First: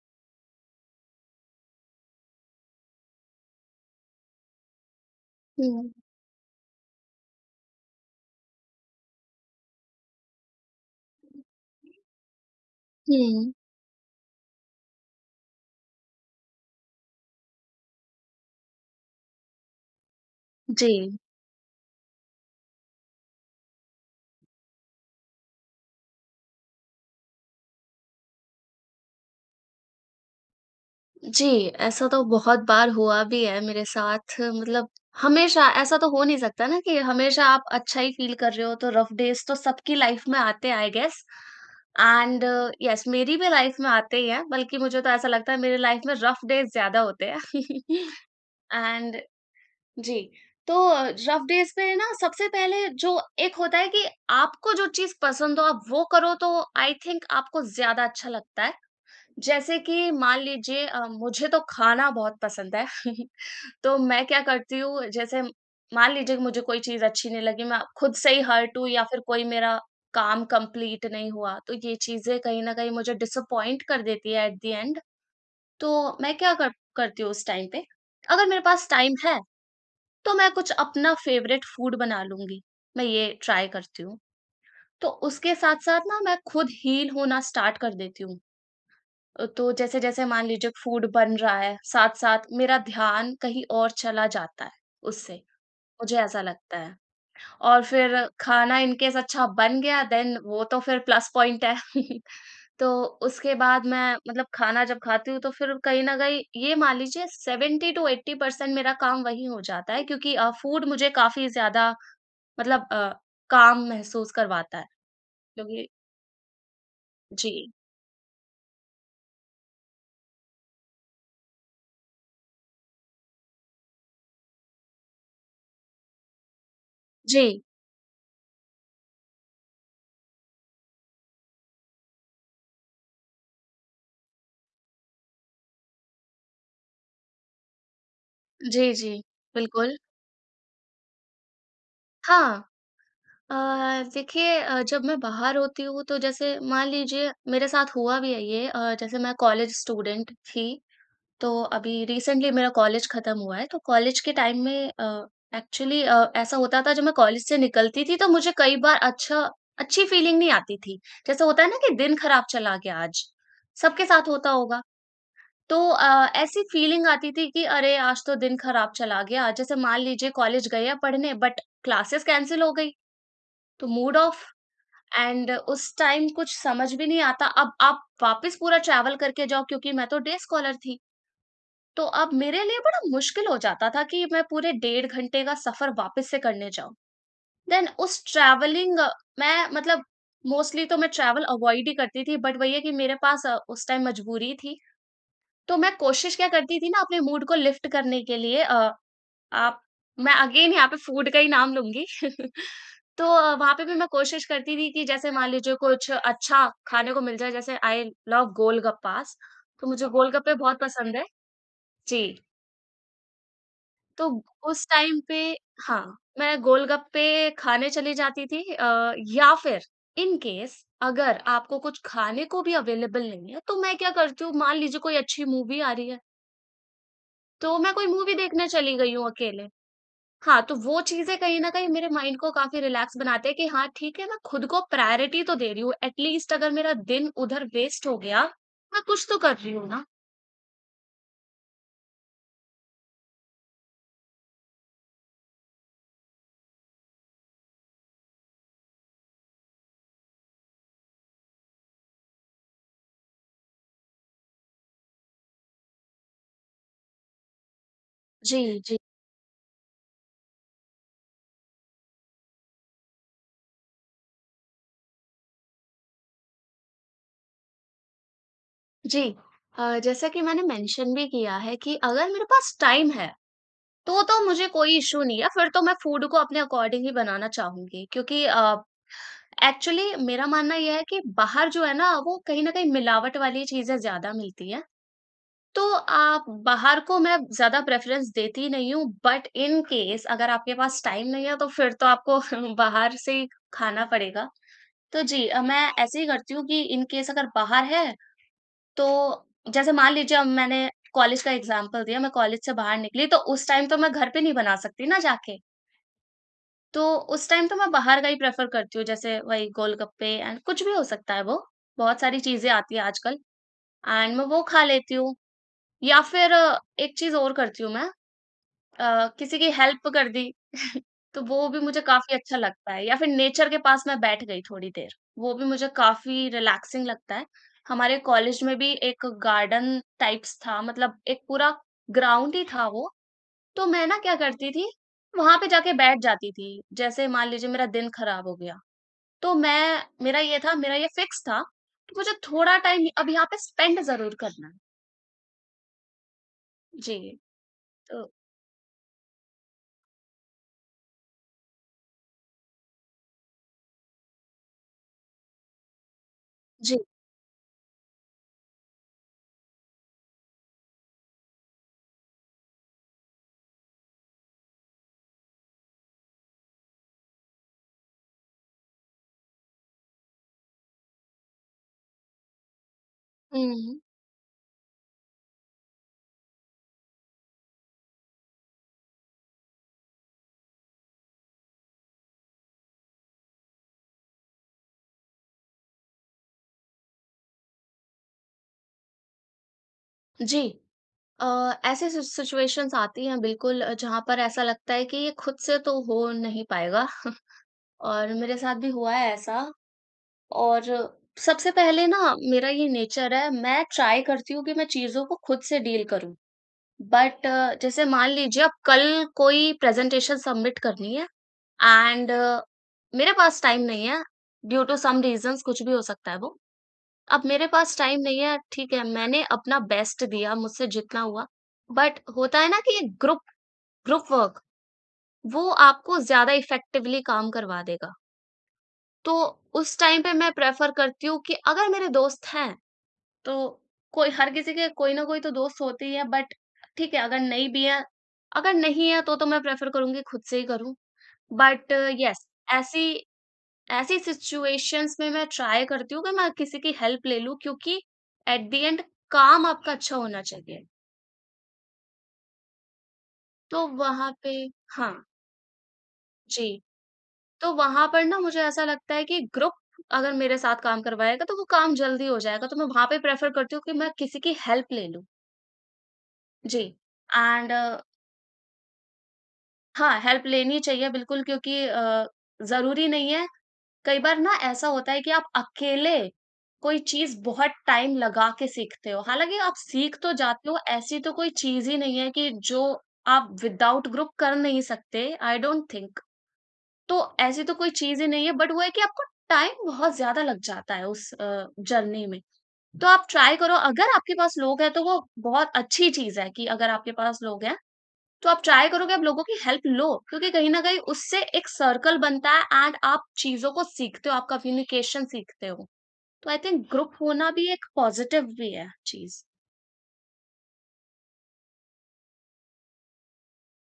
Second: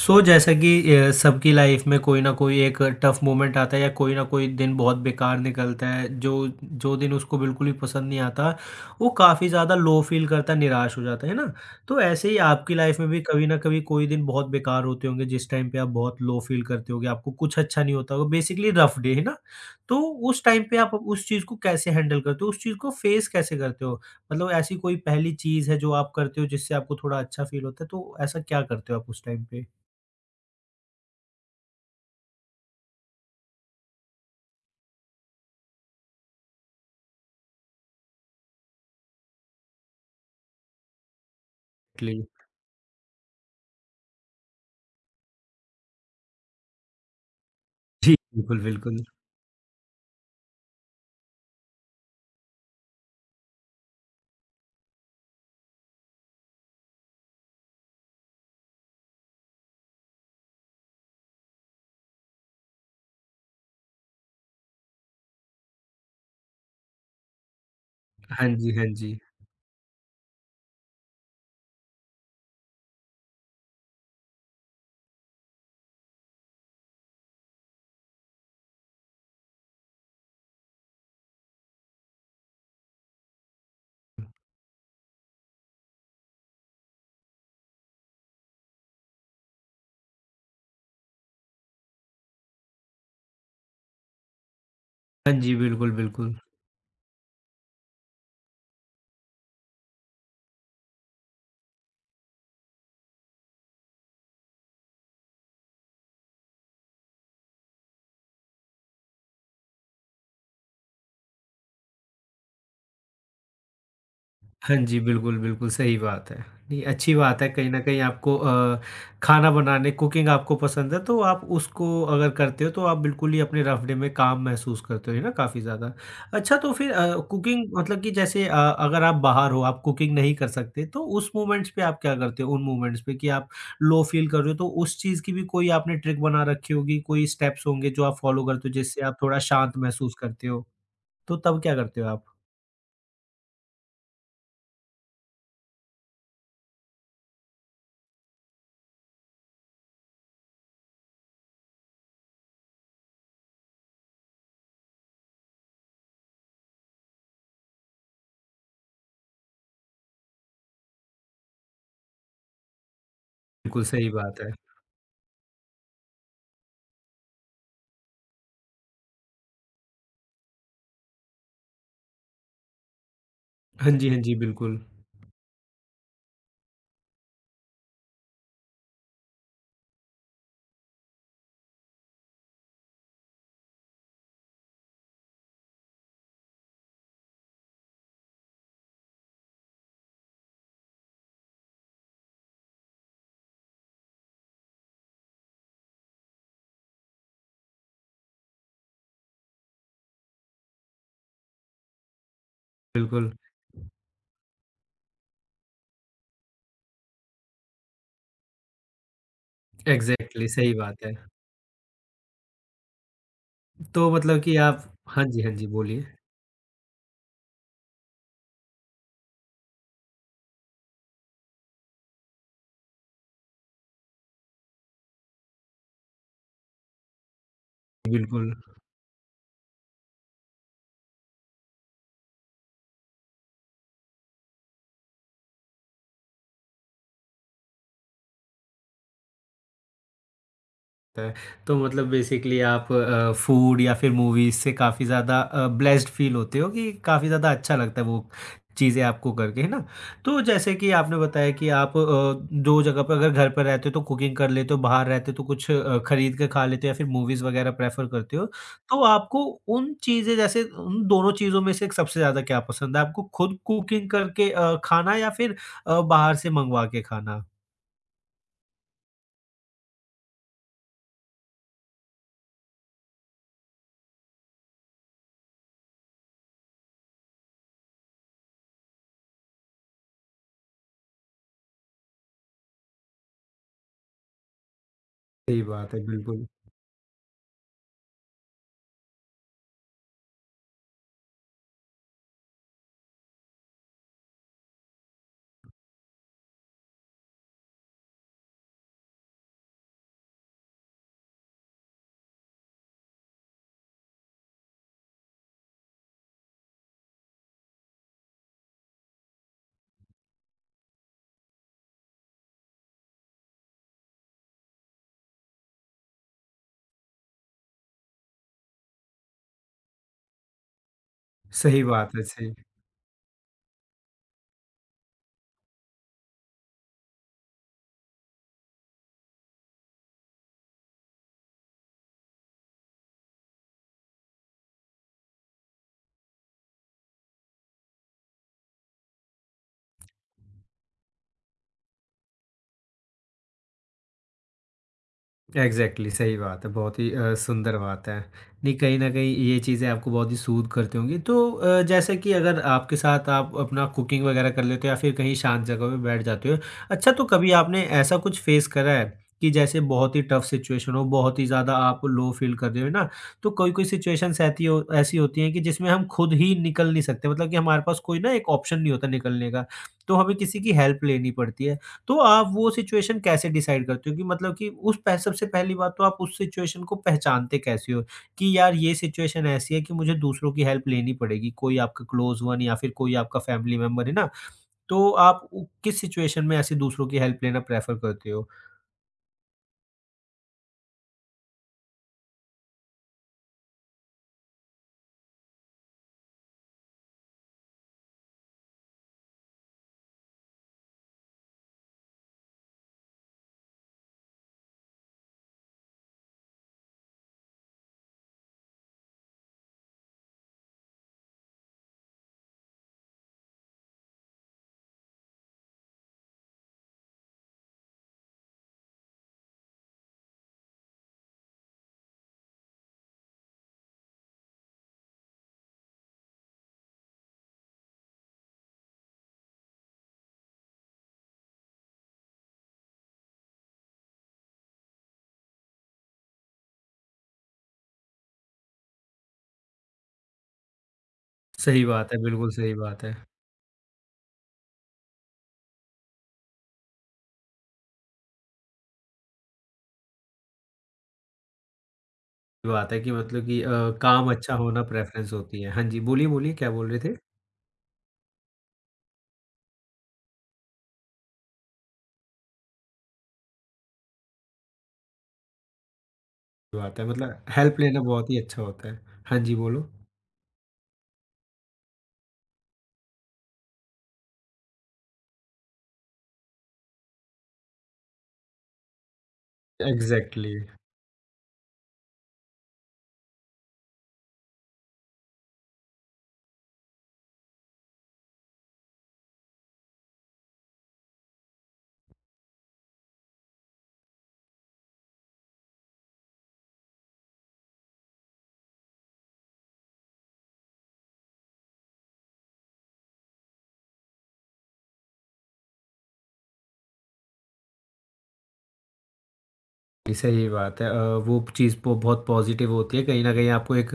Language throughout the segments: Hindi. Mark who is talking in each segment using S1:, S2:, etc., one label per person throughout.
S1: So, जैसा कि सबकी लाइफ में कोई ना कोई एक टफ मोमेंट आता है या कोई ना कोई दिन बहुत बेकार निकलता
S2: हुँ।
S1: है जो जो दिन उसको बिल्कुल भी पसंद नहीं आता वो काफ़ी ज़्यादा लो फील करता है निराश हो जाता है ना। तो ऐसे ही आपकी लाइफ में भी कभी
S2: हुँ।
S1: ना कभी कोई दिन बहुत बेकार होते होंगे जिस टाइम पे आप बहुत लो फील करते होगे आपको कुछ अच्छा नहीं होता होगा, बेसिकली रफ डे, है ना। तो उस टाइम पे
S2: जी।
S1: आप उस चीज़ को कैसे हैंडल करते हो, उस चीज़ को फेस कैसे करते हो। मतलब ऐसी कोई पहली चीज़ है जो आप करते हो जिससे आपको थोड़ा अच्छा फील होता है, तो ऐसा क्या करते हो आप उस टाइम पे।
S2: जी, ऐसा तो बहुत बार हुआ भी है मेरे साथ मतलब हमेशा ऐसा तो हो नहीं सकता ना कि हमेशा आप अच्छा ही फ़ील कर रहे हो, तो रफ़ डेज़ तो सबकी लाइफ़ में आते हैं आई गेस।
S1: जी,
S2: एंड येस मेरी भी लाइफ़ में आते ही हैं, बल्कि मुझे तो ऐसा लगता है मेरी लाइफ़ में रफ़ डेज़ ज़्यादा होते हैं।
S1: बिल्कुल, बिल्कुल।
S2: एंड जी, तो रफ़ डेज़ पे ना सबसे पहले जो एक होता है कि आपको जो चीज़ पसंद हो आप वो करो तो आई थिंक आपको ज़्यादा अच्छा लगता है। जैसे कि मान लीजिए मुझे तो खाना बहुत पसंद है। तो मैं क्या करती हूँ, जैसे मान लीजिए कि मुझे कोई चीज़ अच्छी नहीं लगी, मैं खुद से ही
S1: हाँ जी,
S2: हर्ट
S1: हाँ
S2: हूँ या
S1: जी।
S2: फिर कोई मेरा काम कंप्लीट नहीं हुआ, तो ये चीज़ें कहीं न कहीं मुझे डिसअपॉइंट कर देती है एट द एंड। तो मैं क्या कर करती हूँ उस टाइम पे, अगर मेरे पास टाइम है, तो मैं कुछ अपना फेवरेट फूड बना लूँगी, मैं ये ट्राई करती हूँ। तो उसके साथ-साथ ना मैं खुद हील होना स्टार्ट कर देती हूँ। तो जैसे-जैसे मान लीजिए फूड बन रहा है, साथ-साथ मेरा ध्यान कहीं और चला जाता है
S1: हाँ
S2: उससे,
S1: जी, बिल्कुल,
S2: मुझे
S1: बिल्कुल।
S2: ऐसा लगता है। और फिर खाना इन केस अच्छा बन गया देन वो तो फिर प्लस पॉइंट है। तो उसके बाद मैं मतलब खाना जब खाती हूँ तो फिर कहीं न कहीं ये मान लीजिए 70 टू 80% मेरा काम वहीं हो जाता है क्योंकि फूड मुझे काफ़ी ज़्यादा मतलब काम महसूस
S1: हाँ
S2: करवाता है
S1: जी, बिल्कुल, बिल्कुल,
S2: क्योंकि
S1: सही बात है। नहीं, अच्छी बात है
S2: जी।
S1: कहीं न कहीं आपको खाना बनाने कुकिंग आपको पसंद है तो आप उसको अगर करते हो तो आप बिल्कुल ही अपने रफ़ डे में काम महसूस करते हो, है ना, काफ़ी ज़्यादा। अच्छा तो फिर
S2: जी।
S1: कुकिंग मतलब कि जैसे अगर आप बाहर हो, आप कुकिंग नहीं कर सकते तो उस मोमेंट्स पे आप क्या करते हो? उन मोमेंट्स पे कि आप लो फ़ील कर रहे हो तो उस चीज़ की भी कोई आपने ट्रिक बना रखी होगी, कोई स्टेप्स होंगे जो आप फ़ॉलो करते हो
S2: जी,
S1: जिससे
S2: जी।
S1: आप थोड़ा शांत
S2: बिल्कुल।
S1: महसूस करते हो, तो तब क्या करते हो आप?
S2: हाँ। अ, देखिए, जब मैं बाहर होती हूँ तो जैसे मान लीजिए मेरे साथ हुआ भी है ये, जैसे मैं कॉलेज स्टूडेंट थी तो अभी रिसेंटली मेरा कॉलेज खत्म हुआ है तो कॉलेज के टाइम में एक्चुअली ऐसा होता था जब मैं कॉलेज से निकलती थी तो मुझे कई बार अच्छी फीलिंग नहीं आती थी। जैसे होता है ना कि दिन खराब चला गया आज,
S1: बिल्कुल,
S2: सबके
S1: सही
S2: साथ
S1: बात
S2: होता
S1: है।
S2: होगा। तो ऐसी फीलिंग आती थी कि अरे आज तो दिन खराब चला गया, जैसे मान लीजिए कॉलेज गए हैं पढ़ने बट क्लासेस कैंसिल हो गई तो
S1: हाँ जी,
S2: मूड
S1: हाँ जी,
S2: ऑफ।
S1: बिल्कुल।
S2: एंड उस टाइम कुछ समझ भी नहीं आता। अब आप वापस पूरा ट्रैवल करके जाओ क्योंकि मैं तो डे स्कॉलर थी। तो अब मेरे लिए बड़ा मुश्किल हो जाता था कि मैं पूरे 1.5 घंटे का सफ़र वापस से करने जाऊँ। देन उस ट्रैवलिंग मैं मतलब मोस्टली तो मैं ट्रैवल अवॉइड ही करती थी बट वही है कि मेरे पास उस टाइम मजबूरी थी। तो मैं कोशिश क्या करती थी ना अपने मूड को लिफ्ट करने के लिए, अ आप मैं अगेन यहाँ पे फूड का ही नाम लूँगी। तो
S1: बिल्कुल,
S2: वहाँ पे भी मैं कोशिश करती थी कि जैसे मान लीजिए कुछ अच्छा खाने को मिल जाए, जैसे आई लव गोलगप्पास, तो मुझे
S1: एग्ज़ैक्टली
S2: गोलगप्पे
S1: सही
S2: बहुत
S1: बात है।
S2: पसंद है। जी,
S1: तो
S2: तो
S1: मतलब कि आप।
S2: उस टाइम
S1: हाँ
S2: पे
S1: जी, हाँ जी,
S2: हाँ,
S1: बोलिए।
S2: मैं गोलगप्पे खाने चली जाती थी, या फिर इन केस अगर आपको कुछ खाने को भी अवेलेबल नहीं है, तो मैं क्या करती हूँ, मान लीजिए कोई अच्छी मूवी आ रही है, तो मैं कोई मूवी
S1: बिल्कुल।
S2: देखने चली गई हूँ अकेले। हाँ, तो वो चीज़ें कहीं न कहीं मेरे माइंड को काफ़ी रिलैक्स बनाते हैं कि हाँ, ठीक है, मैं खुद को प्रायोरिटी तो दे रही हूँ। एट लीस्ट अगर मेरा दिन उधर वेस्ट हो गया, मैं कुछ तो कर रही हूँ ना।
S1: है। तो मतलब बेसिकली आप फूड या फिर मूवीज़ से काफ़ी ज़्यादा ब्लेस्ड फ़ील होते हो कि काफ़ी ज़्यादा अच्छा लगता है वो चीज़ें आपको करके, है ना? तो जैसे कि आपने बताया कि आप 2 जगह पे अगर घर पे रहते हो तो कुकिंग कर लेते हो, बाहर रहते हो तो कुछ खरीद के खा लेते हो या फिर मूवीज़ वगैरह प्रेफ़र करते हो।
S2: जी, जी।
S1: तो आपको उन चीज़ें जैसे उन दोनों चीज़ों में से सबसे ज़्यादा क्या पसंद है? आपको खुद कुकिंग करके खाना या फिर बाहर से मंगवा के खाना?
S2: जी। जैसा कि मैंने मेंशन भी किया है कि अगर मेरे पास टाइम है, तो मुझे कोई इश्यू नहीं है, फिर तो मैं फूड को अपने अकॉर्डिंग ही बनाना चाहूँगी क्योंकि एक्चुअली मेरा मानना ये है कि बाहर जो है ना, वो कहीं न कहीं मिलावट वाली चीज़ें ज़्यादा मिलती हैं।
S1: सही
S2: तो
S1: बात है,
S2: आप
S1: बिल्कुल।
S2: बाहर को मैं ज़्यादा प्रेफ़रेंस देती नहीं हूँ, बट इन केस अगर आपके पास टाइम नहीं है, तो फिर तो आपको बाहर से ही खाना पड़ेगा। तो जी मैं ऐसे ही करती हूँ कि इन केस अगर बाहर है, तो जैसे मान लीजिए अब मैंने कॉलेज का एग्ज़ाम्पल दिया, मैं कॉलेज से बाहर निकली, तो उस टाइम तो मैं घर पे नहीं बना सकती ना जाके। तो उस टाइम तो मैं बाहर का ही प्रेफ़र करती हूँ, जैसे वही गोलगप्पे एंड कुछ भी हो सकता है वो, बहुत सारी चीज़ें आती हैं आजकल एंड मैं वो खा लेती हूँ। या फिर एक चीज़ और करती हूँ मैं, किसी की हेल्प कर दी। तो वो भी
S1: सही
S2: मुझे
S1: बात है,
S2: काफ़ी
S1: सही।
S2: अच्छा लगता है या फिर नेचर के पास मैं बैठ गई थोड़ी देर, वो भी मुझे काफ़ी रिलैक्सिंग लगता है। हमारे कॉलेज में भी एक गार्डन टाइप्स था मतलब एक पूरा ग्राउंड ही था वो, तो मैं ना क्या करती थी, वहाँ पे जाके बैठ जाती थी। जैसे मान लीजिए मेरा दिन खराब हो गया, तो मैं मेरा ये फिक्स था कि मुझे थोड़ा टाइम अब यहाँ पे स्पेंड ज़रूर करना है।
S1: एग्जैक्टली exactly, सही बात है, बहुत ही
S2: जी,
S1: सुंदर बात है।
S2: तो
S1: नहीं कहीं ना कहीं ये चीज़ें आपको बहुत ही सूद करती होंगी, तो जैसे कि अगर आपके साथ आप अपना कुकिंग वगैरह कर लेते हो या फिर कहीं शांत जगह पे बैठ जाते हो।
S2: जी।
S1: अच्छा, तो कभी आपने ऐसा कुछ फेस करा है कि जैसे बहुत ही टफ सिचुएशन हो, बहुत ही ज़्यादा आप लो फील कर रहे हो ना, तो कोई कोई सिचुएशंस ऐसी हो, ऐसी होती हैं कि जिसमें हम खुद ही निकल नहीं सकते, मतलब कि हमारे पास कोई ना एक ऑप्शन नहीं होता निकलने का, तो हमें किसी की हेल्प लेनी पड़ती है। तो आप वो सिचुएशन कैसे
S2: हुँ,
S1: डिसाइड
S2: हुँ।
S1: करते हो कि मतलब कि उस पह सबसे पहली बात तो आप उस सिचुएशन को पहचानते कैसे हो कि यार ये सिचुएशन ऐसी है कि मुझे दूसरों की हेल्प लेनी पड़ेगी, कोई आपका क्लोज़ वन या फिर कोई आपका फैमिली मेंबर, है ना? तो आप उ किस सिचुएशन में ऐसे दूसरों की हेल्प लेना प्रेफ़र करते हो?
S2: जी। अ, ऐसे सि सिचुएशंस आती हैं बिल्कुल, जहाँ पर ऐसा लगता है कि ये खुद से तो हो नहीं पाएगा। और मेरे साथ भी हुआ है ऐसा, और सबसे पहले ना मेरा ये नेचर है मैं ट्राई करती हूँ कि मैं चीज़ों को खुद से डील करूँ। बट जैसे मान लीजिए अब कल कोई प्रेज़ेंटेशन सबमिट करनी है एंड मेरे पास टाइम नहीं है ड्यू टू सम रीज़न्स, कुछ भी हो सकता है वो। अब मेरे पास टाइम नहीं है, ठीक है, मैंने अपना बेस्ट दिया, मुझसे जितना हुआ। बट होता है ना कि ग्रुप ग्रुप वर्क, वो आपको ज़्यादा इफ़ेक्टिवली काम करवा देगा। तो उस टाइम पे मैं प्रेफ़र करती हूँ कि अगर मेरे दोस्त हैं, तो कोई हर किसी के कोई ना कोई तो दोस्त होते ही है, बट ठीक है, अगर नहीं भी है, अगर नहीं है, तो मैं प्रेफ़र करूँगी खुद से ही करूँ।
S1: सही
S2: बट
S1: बात है,
S2: येस,
S1: बिल्कुल सही बात है।
S2: ऐसी ऐसी सिचुएशंस में मैं ट्राई करती हूँ कि मैं किसी की हेल्प ले लूँ क्योंकि एट द एंड काम आपका अच्छा होना चाहिए।
S1: सही बात है कि मतलब कि
S2: तो वहाँ
S1: काम
S2: पे
S1: अच्छा होना
S2: हाँ,
S1: प्रेफ़रेंस होती है। हाँ जी, बोलिए, बोलिए
S2: जी।
S1: क्या बोल रहे थे?
S2: तो वहाँ पर ना मुझे ऐसा लगता है कि ग्रुप अगर मेरे साथ काम करवाएगा तो वो काम जल्दी हो जाएगा, तो मैं वहाँ पे प्रेफ़र करती हूँ कि मैं किसी की हेल्प ले लूँ। जी
S1: बात है मतलब
S2: एंड
S1: हेल्प लेना बहुत ही अच्छा होता है। हाँ जी, बोलो।
S2: हाँ, हेल्प लेनी चाहिए बिल्कुल क्योंकि ज़रूरी नहीं है, कई बार ना ऐसा होता है कि आप अकेले कोई चीज बहुत टाइम लगा के सीखते हो, हालांकि आप सीख तो
S1: एग्ज़ैक्टली।
S2: जाते हो, ऐसी तो कोई चीज ही नहीं है कि जो आप विदाउट ग्रुप कर नहीं सकते आई डोंट थिंक। तो ऐसी तो कोई चीज ही नहीं है बट वो है कि आपको टाइम बहुत ज्यादा लग जाता है उस जर्नी में। तो आप ट्राई करो अगर आपके पास लोग हैं तो वो बहुत अच्छी चीज है कि अगर आपके पास लोग हैं तो आप ट्राई करो कि आप लोगों की हेल्प लो क्योंकि कहीं न कहीं उससे एक सर्कल बनता है एंड आप चीज़ों को सीखते हो, आप कम्युनिकेशन सीखते हो। तो आई थिंक ग्रुप होना भी एक पॉज़िटिव भी है चीज़।
S1: जी, सही बात है, वो चीज़ पो बहुत पॉज़िटिव होती है, कहीं न कहीं आपको एक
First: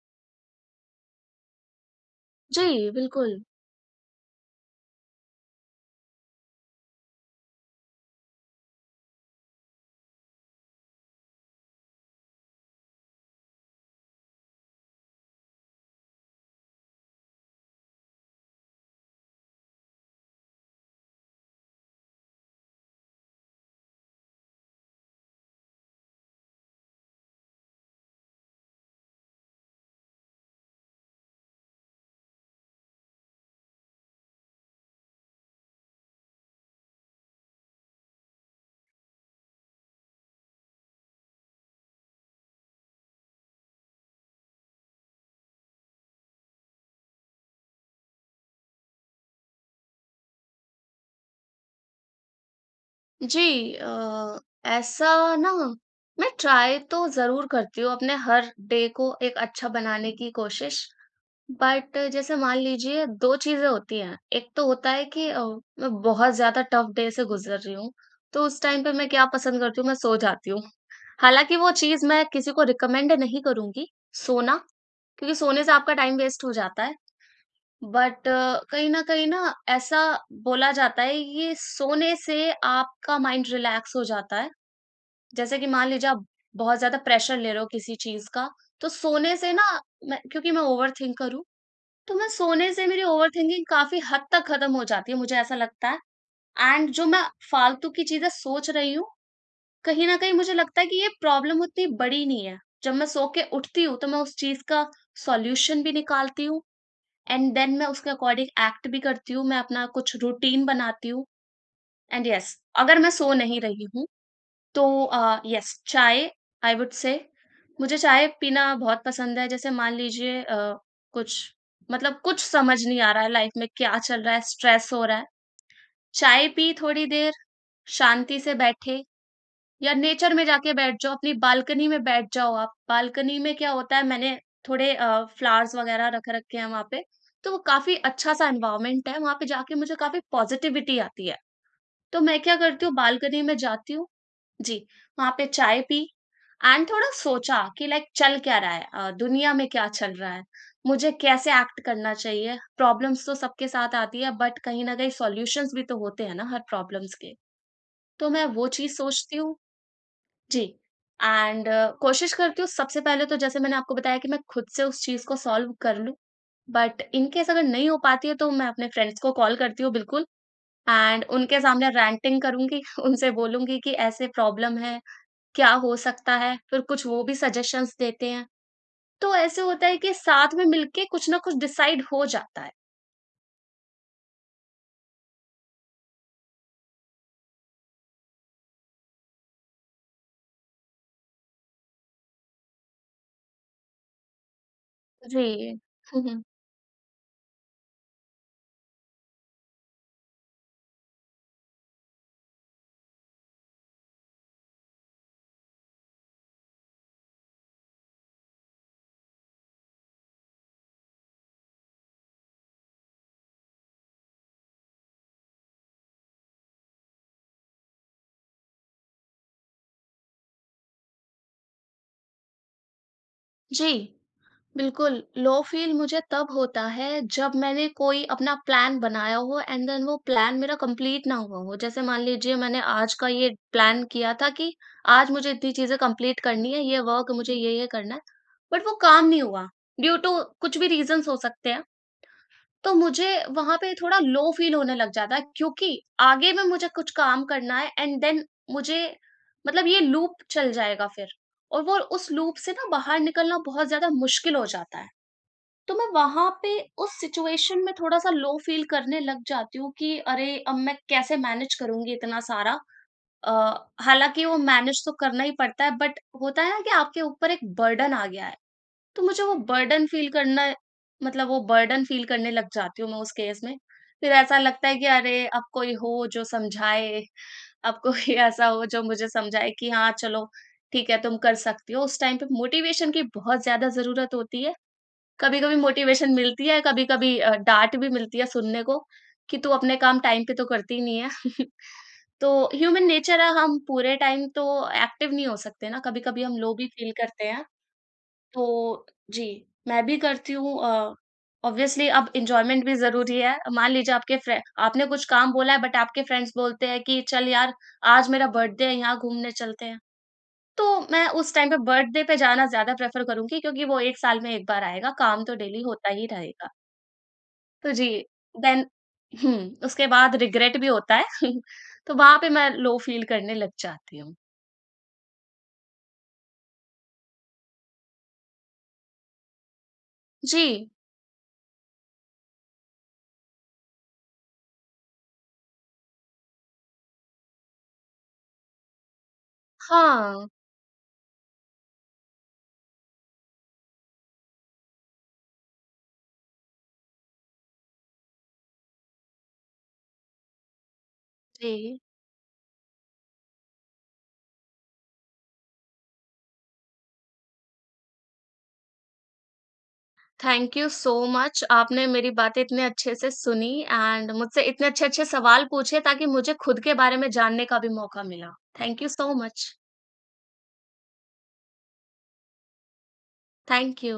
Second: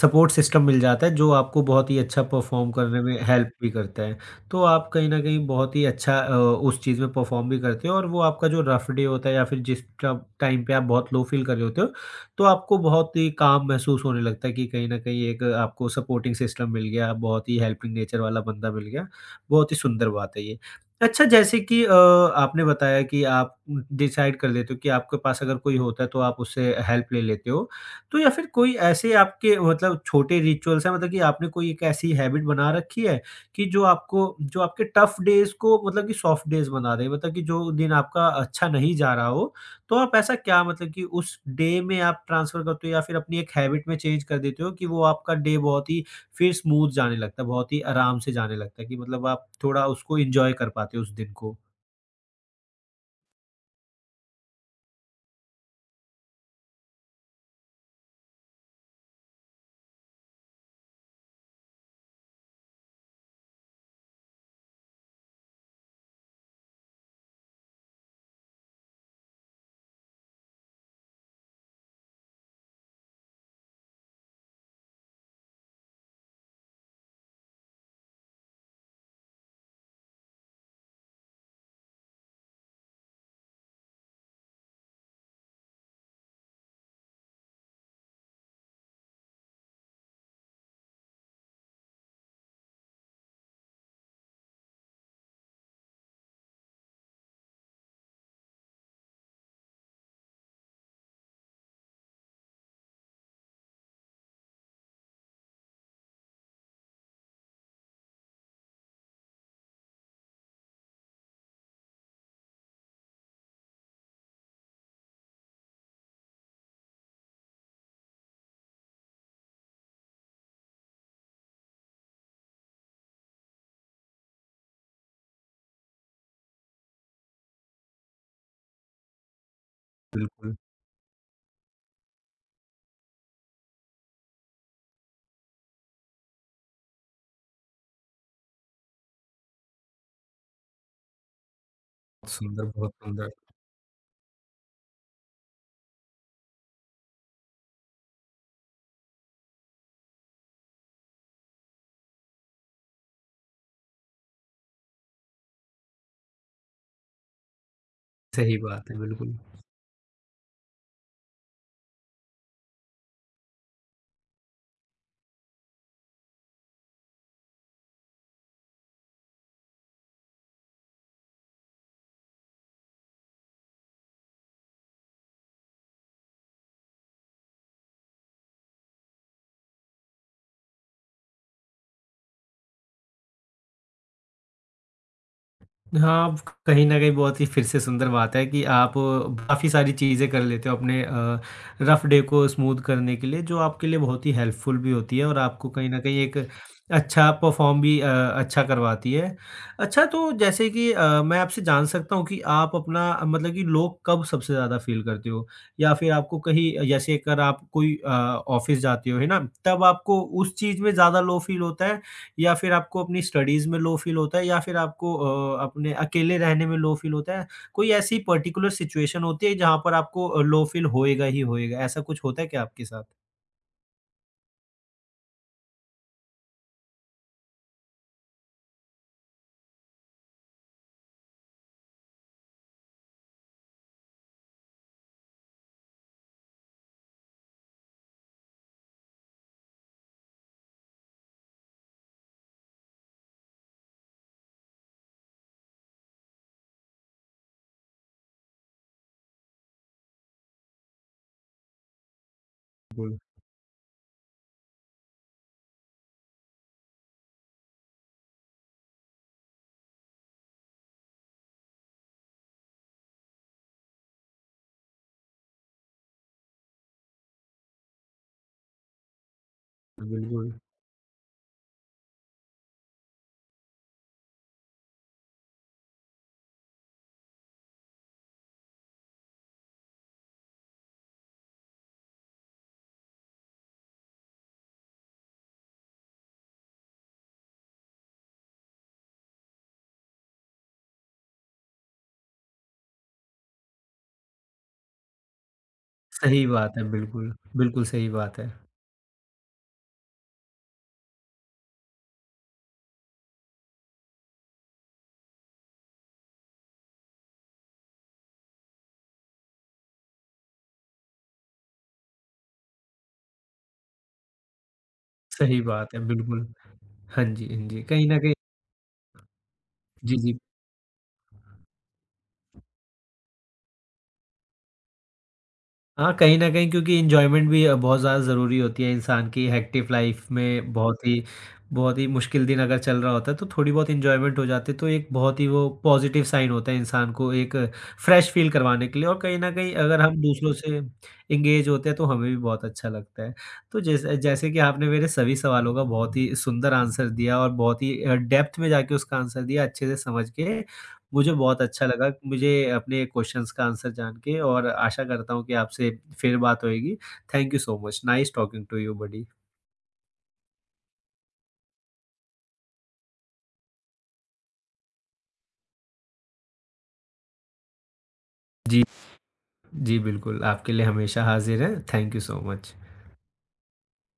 S1: सपोर्ट सिस्टम मिल जाता है जो आपको बहुत ही अच्छा परफ़ॉर्म
S2: जी,
S1: करने में
S2: बिल्कुल।
S1: हेल्प भी करता है। तो आप कहीं न कहीं बहुत ही अच्छा उस चीज़ में परफ़ॉर्म भी करते हो और वो आपका जो रफ़ डे होता है या फिर जिस ट टाइम पे आप बहुत लो फ़ील कर रहे होते हो, तो आपको बहुत ही काम महसूस होने लगता है कि कहीं न कहीं एक आपको सपोर्टिंग सिस्टम मिल गया, बहुत ही हेल्पिंग नेचर वाला बंदा मिल गया। बहुत ही सुंदर बात है ये। अच्छा, जैसे कि आपने बताया कि आप डिसाइड कर लेते हो कि आपके पास अगर कोई होता है तो आप उससे हेल्प ले लेते हो। तो या फिर कोई ऐसे आपके मतलब छोटे रिचुअल्स हैं मतलब कि आपने कोई एक ऐसी हैबिट बना रखी है कि जो आपको जो आपके टफ डेज़ को मतलब कि सॉफ्ट डेज़ बना दे? मतलब कि जो दिन आपका अच्छा नहीं जा रहा हो, तो आप ऐसा क्या मतलब कि उस डे में आप ट्रांसफ़र करते हो या फिर अपनी एक हैबिट में चेंज कर देते हो कि वो आपका डे बहुत ही फिर स्मूथ जाने लगता है, बहुत ही आराम से जाने लगता है, कि मतलब आप थोड़ा उसको एन्जॉय कर पाते हो उस दिन को।
S2: जी, ऐसा ना मैं ट्राई तो ज़रूर करती हूँ अपने हर डे को एक अच्छा बनाने की कोशिश। बट जैसे मान लीजिए 2 चीज़ें होती हैं। एक तो होता है कि मैं बहुत ज़्यादा टफ डे से गुज़र रही हूँ, तो उस टाइम पे मैं क्या पसंद करती हूँ, मैं सो जाती हूँ। हालाँकि वो चीज़ मैं किसी को रिकमेंड नहीं करूँगी, सोना, क्योंकि सोने से आपका टाइम वेस्ट हो जाता है। बट कहीं न कहीं ना ऐसा बोला जाता है, ये सोने से आपका माइंड रिलैक्स हो जाता है। जैसे कि मान लीजिए आप बहुत ज़्यादा प्रेशर ले रहे हो किसी चीज़ का, तो सोने से ना, मैं क्योंकि मैं ओवरथिंक करूँ, तो मैं सोने से मेरी ओवरथिंकिंग काफ़ी हद तक खत्म हो जाती है, मुझे ऐसा लगता है एंड जो मैं फालतू की चीज़ें सोच रही हूँ, कहीं न कहीं मुझे लगता है कि ये प्रॉब्लम उतनी बड़ी नहीं है। जब मैं सो के उठती हूँ, तो मैं उस चीज़ का सॉल्यूशन भी निकालती हूँ एंड देन मैं उसके अकॉर्डिंग एक्ट भी करती हूँ, मैं अपना कुछ रूटीन बनाती हूँ एंड येस अगर मैं सो नहीं रही हूँ तो यस चाय, आई वुड से, मुझे चाय पीना बहुत पसंद है। जैसे मान लीजिए कुछ मतलब कुछ समझ नहीं आ रहा है लाइफ में क्या चल रहा है, स्ट्रेस हो रहा है। चाय पी थोड़ी देर, शांति से बैठे या नेचर में
S1: बिल्कुल,
S2: जाके बैठ जाओ, अपनी बालकनी में बैठ जाओ आप। बालकनी में क्या होता है, मैंने थोड़े फ्लावर्स वगैरह रख रखे हैं वहाँ पे, तो वो काफ़ी अच्छा-सा एनवायरनमेंट है, वहाँ पे जाके मुझे काफ़ी पॉजिटिविटी आती है। तो
S1: बहुत
S2: मैं क्या
S1: सुंदर,
S2: करती हूँ
S1: बहुत सुंदर।
S2: बालकनी में जाती हूँ, जी, वहाँ पे चाय पी एंड थोड़ा सोचा कि लाइक चल क्या रहा है, दुनिया में क्या चल रहा है? मुझे कैसे एक्ट करना चाहिए? प्रॉब्लम्स तो सबके साथ आती है बट कहीं न कहीं सॉल्यूशंस भी तो होते हैं ना हर प्रॉब्लम्स के। तो मैं
S1: सही
S2: वो
S1: बात
S2: चीज़
S1: है,
S2: सोचती
S1: बिल्कुल।
S2: हूँ। जी एंड कोशिश करती हूँ, सबसे पहले तो जैसे मैंने आपको बताया कि मैं खुद से उस चीज़ को सॉल्व कर लूँ। बट इन केस अगर नहीं हो पाती है तो मैं अपने फ्रेंड्स को कॉल करती हूँ बिल्कुल एंड उनके सामने रैंटिंग करूँगी, उनसे बोलूँगी कि ऐसे प्रॉब्लम है क्या हो सकता है? फिर कुछ वो भी सजेशंस देते हैं। तो ऐसे होता है कि साथ में मिलके कुछ ना कुछ डिसाइड हो जाता है।
S1: हाँ, अब कहीं न कहीं बहुत ही फिर से सुंदर बात है कि आप काफ़ी सारी चीज़ें कर लेते हो अपने रफ़ डे को स्मूथ करने के लिए, जो आपके लिए बहुत ही हेल्पफुल भी होती है और आपको
S2: जी।
S1: कहीं न कहीं
S2: हुँ, हुँ।
S1: एक अच्छा परफ़ॉर्म भी अच्छा करवाती है। अच्छा तो जैसे कि मैं आपसे जान सकता हूँ कि आप अपना मतलब कि लोग कब सबसे ज़्यादा फ़ील करते हो? या फिर आपको कहीं जैसे अगर आप कोई ऑफ़िस जाते हो, है ना? तब आपको उस चीज़ में ज़्यादा लो फ़ील होता है? या फिर आपको अपनी स्टडीज़ में लो फ़ील होता है या फिर आपको अपने अकेले रहने में लो फ़ील होता है? कोई ऐसी पर्टिकुलर सिचुएशन होती है जहाँ पर आपको लो फ़ील होएगा ही होएगा, ऐसा कुछ होता है क्या आपके साथ?
S2: जी, बिल्कुल, लो फ़ील मुझे तब होता है जब मैंने कोई अपना प्लान बनाया हो एंड देन वो प्लान मेरा कंप्लीट ना हुआ हो। जैसे मान लीजिए मैंने आज का ये प्लान किया था कि आज मुझे इतनी चीज़ें कंप्लीट करनी है, ये वर्क मुझे ये-ये करना है, बट वो काम नहीं हुआ ड्यू टू कुछ भी रीज़न्स हो सकते हैं। तो मुझे वहाँ पे थोड़ा लो फील होने लग जाता है क्योंकि आगे में मुझे कुछ काम करना है एंड देन मुझे मतलब ये लूप चल जाएगा फिर, और वो उस लूप से ना बाहर
S1: बिल्कुल,
S2: निकलना बहुत ज्यादा मुश्किल हो जाता है। तो मैं वहां पे उस सिचुएशन में थोड़ा सा लो फील करने लग जाती हूँ कि अरे अब मैं कैसे मैनेज करूंगी इतना सारा, अ, हालांकि वो मैनेज तो करना ही पड़ता है बट होता है ना कि आपके ऊपर एक बर्डन आ गया है तो मुझे वो बर्डन फ़ील
S1: बिल्कुल।
S2: करना मतलब वो बर्डन फ़ील करने लग जाती हूँ मैं उस केस में। फिर ऐसा लगता है कि अरे! अब कोई हो जो समझाए, अब कोई ऐसा हो जो मुझे समझाए कि हाँ, चलो ठीक है तुम कर सकती हो। उस टाइम पे मोटिवेशन की बहुत ज़्यादा ज़रूरत होती है। कभी-कभी मोटिवेशन मिलती है, कभी-कभी डाँट भी मिलती है सुनने को कि तू अपने काम टाइम पे तो करती नहीं है। तो ह्यूमन नेचर है, हम पूरे टाइम तो एक्टिव नहीं हो सकते ना, कभी-कभी
S1: सही
S2: हम
S1: बात
S2: लो
S1: है,
S2: भी फ़ील
S1: बिल्कुल।
S2: करते हैं।
S1: बिल्कुल सही बात है।
S2: तो जी, मैं भी करती हूँ ऑब्वियसली अब एन्जॉयमेंट भी ज़रूरी है। मान लीजिए आपके फ्रे आपने कुछ काम बोला है बट आपके फ्रेंड्स बोलते हैं कि चल यार आज मेरा बर्थडे है यहाँ घूमने चलते हैं। तो मैं उस टाइम पे बर्थडे पे जाना ज़्यादा प्रेफ़र करूँगी क्योंकि वो 1 साल में 1 बार आएगा, काम तो
S1: सही
S2: डेली
S1: बात है,
S2: होता ही
S1: बिल्कुल।
S2: रहेगा।
S1: हाँ जी, हाँ जी।
S2: तो जी,
S1: कहीं न कहीं।
S2: देन हुँ, उसके
S1: जी,
S2: बाद
S1: जी।
S2: रिग्रेट भी होता है। तो वहाँ पे मैं लो फ़ील करने लग जाती हूँ।
S1: हाँ, कहीं न कहीं क्योंकि एन्जॉयमेंट भी बहुत ज़्यादा ज़रूरी होती है इंसान की हेक्टिक लाइफ़ में,
S2: जी,
S1: बहुत ही मुश्किल दिन अगर चल रहा होता है, तो थोड़ी बहुत एन्जॉयमेंट हो जाती है, तो एक बहुत ही वो पॉज़िटिव साइन होता है इंसान को एक फ्रेश फ़ील करवाने के लिए, और कहीं न कहीं अगर हम
S2: हाँ,
S1: दूसरों से एंगेज होते हैं, तो हमें भी बहुत अच्छा लगता है। तो जैसे जैसे कि आपने मेरे सभी सवालों का बहुत ही सुंदर आंसर दिया और बहुत ही डेप्थ में जाके उसका आंसर दिया अच्छे से समझ के, मुझे बहुत
S2: जी।
S1: अच्छा लगा, मुझे अपने क्वेश्चंस का आंसर जान के, और आशा करता हूँ कि आपसे फिर बात होएगी। Thank you so much, nice talking to you buddy.
S2: Thank you so much. आपने मेरी बातें इतने अच्छे से सुनी एंड मुझसे इतने अच्छे-अच्छे सवाल पूछे ताकि मुझे खुद के बारे में जानने का भी मौका मिला।
S1: जी,
S2: थैंक यू सो मच।
S1: जी बिल्कुल, आपके लिए हमेशा हाज़िर हैं। Thank you so much.
S2: Thank you.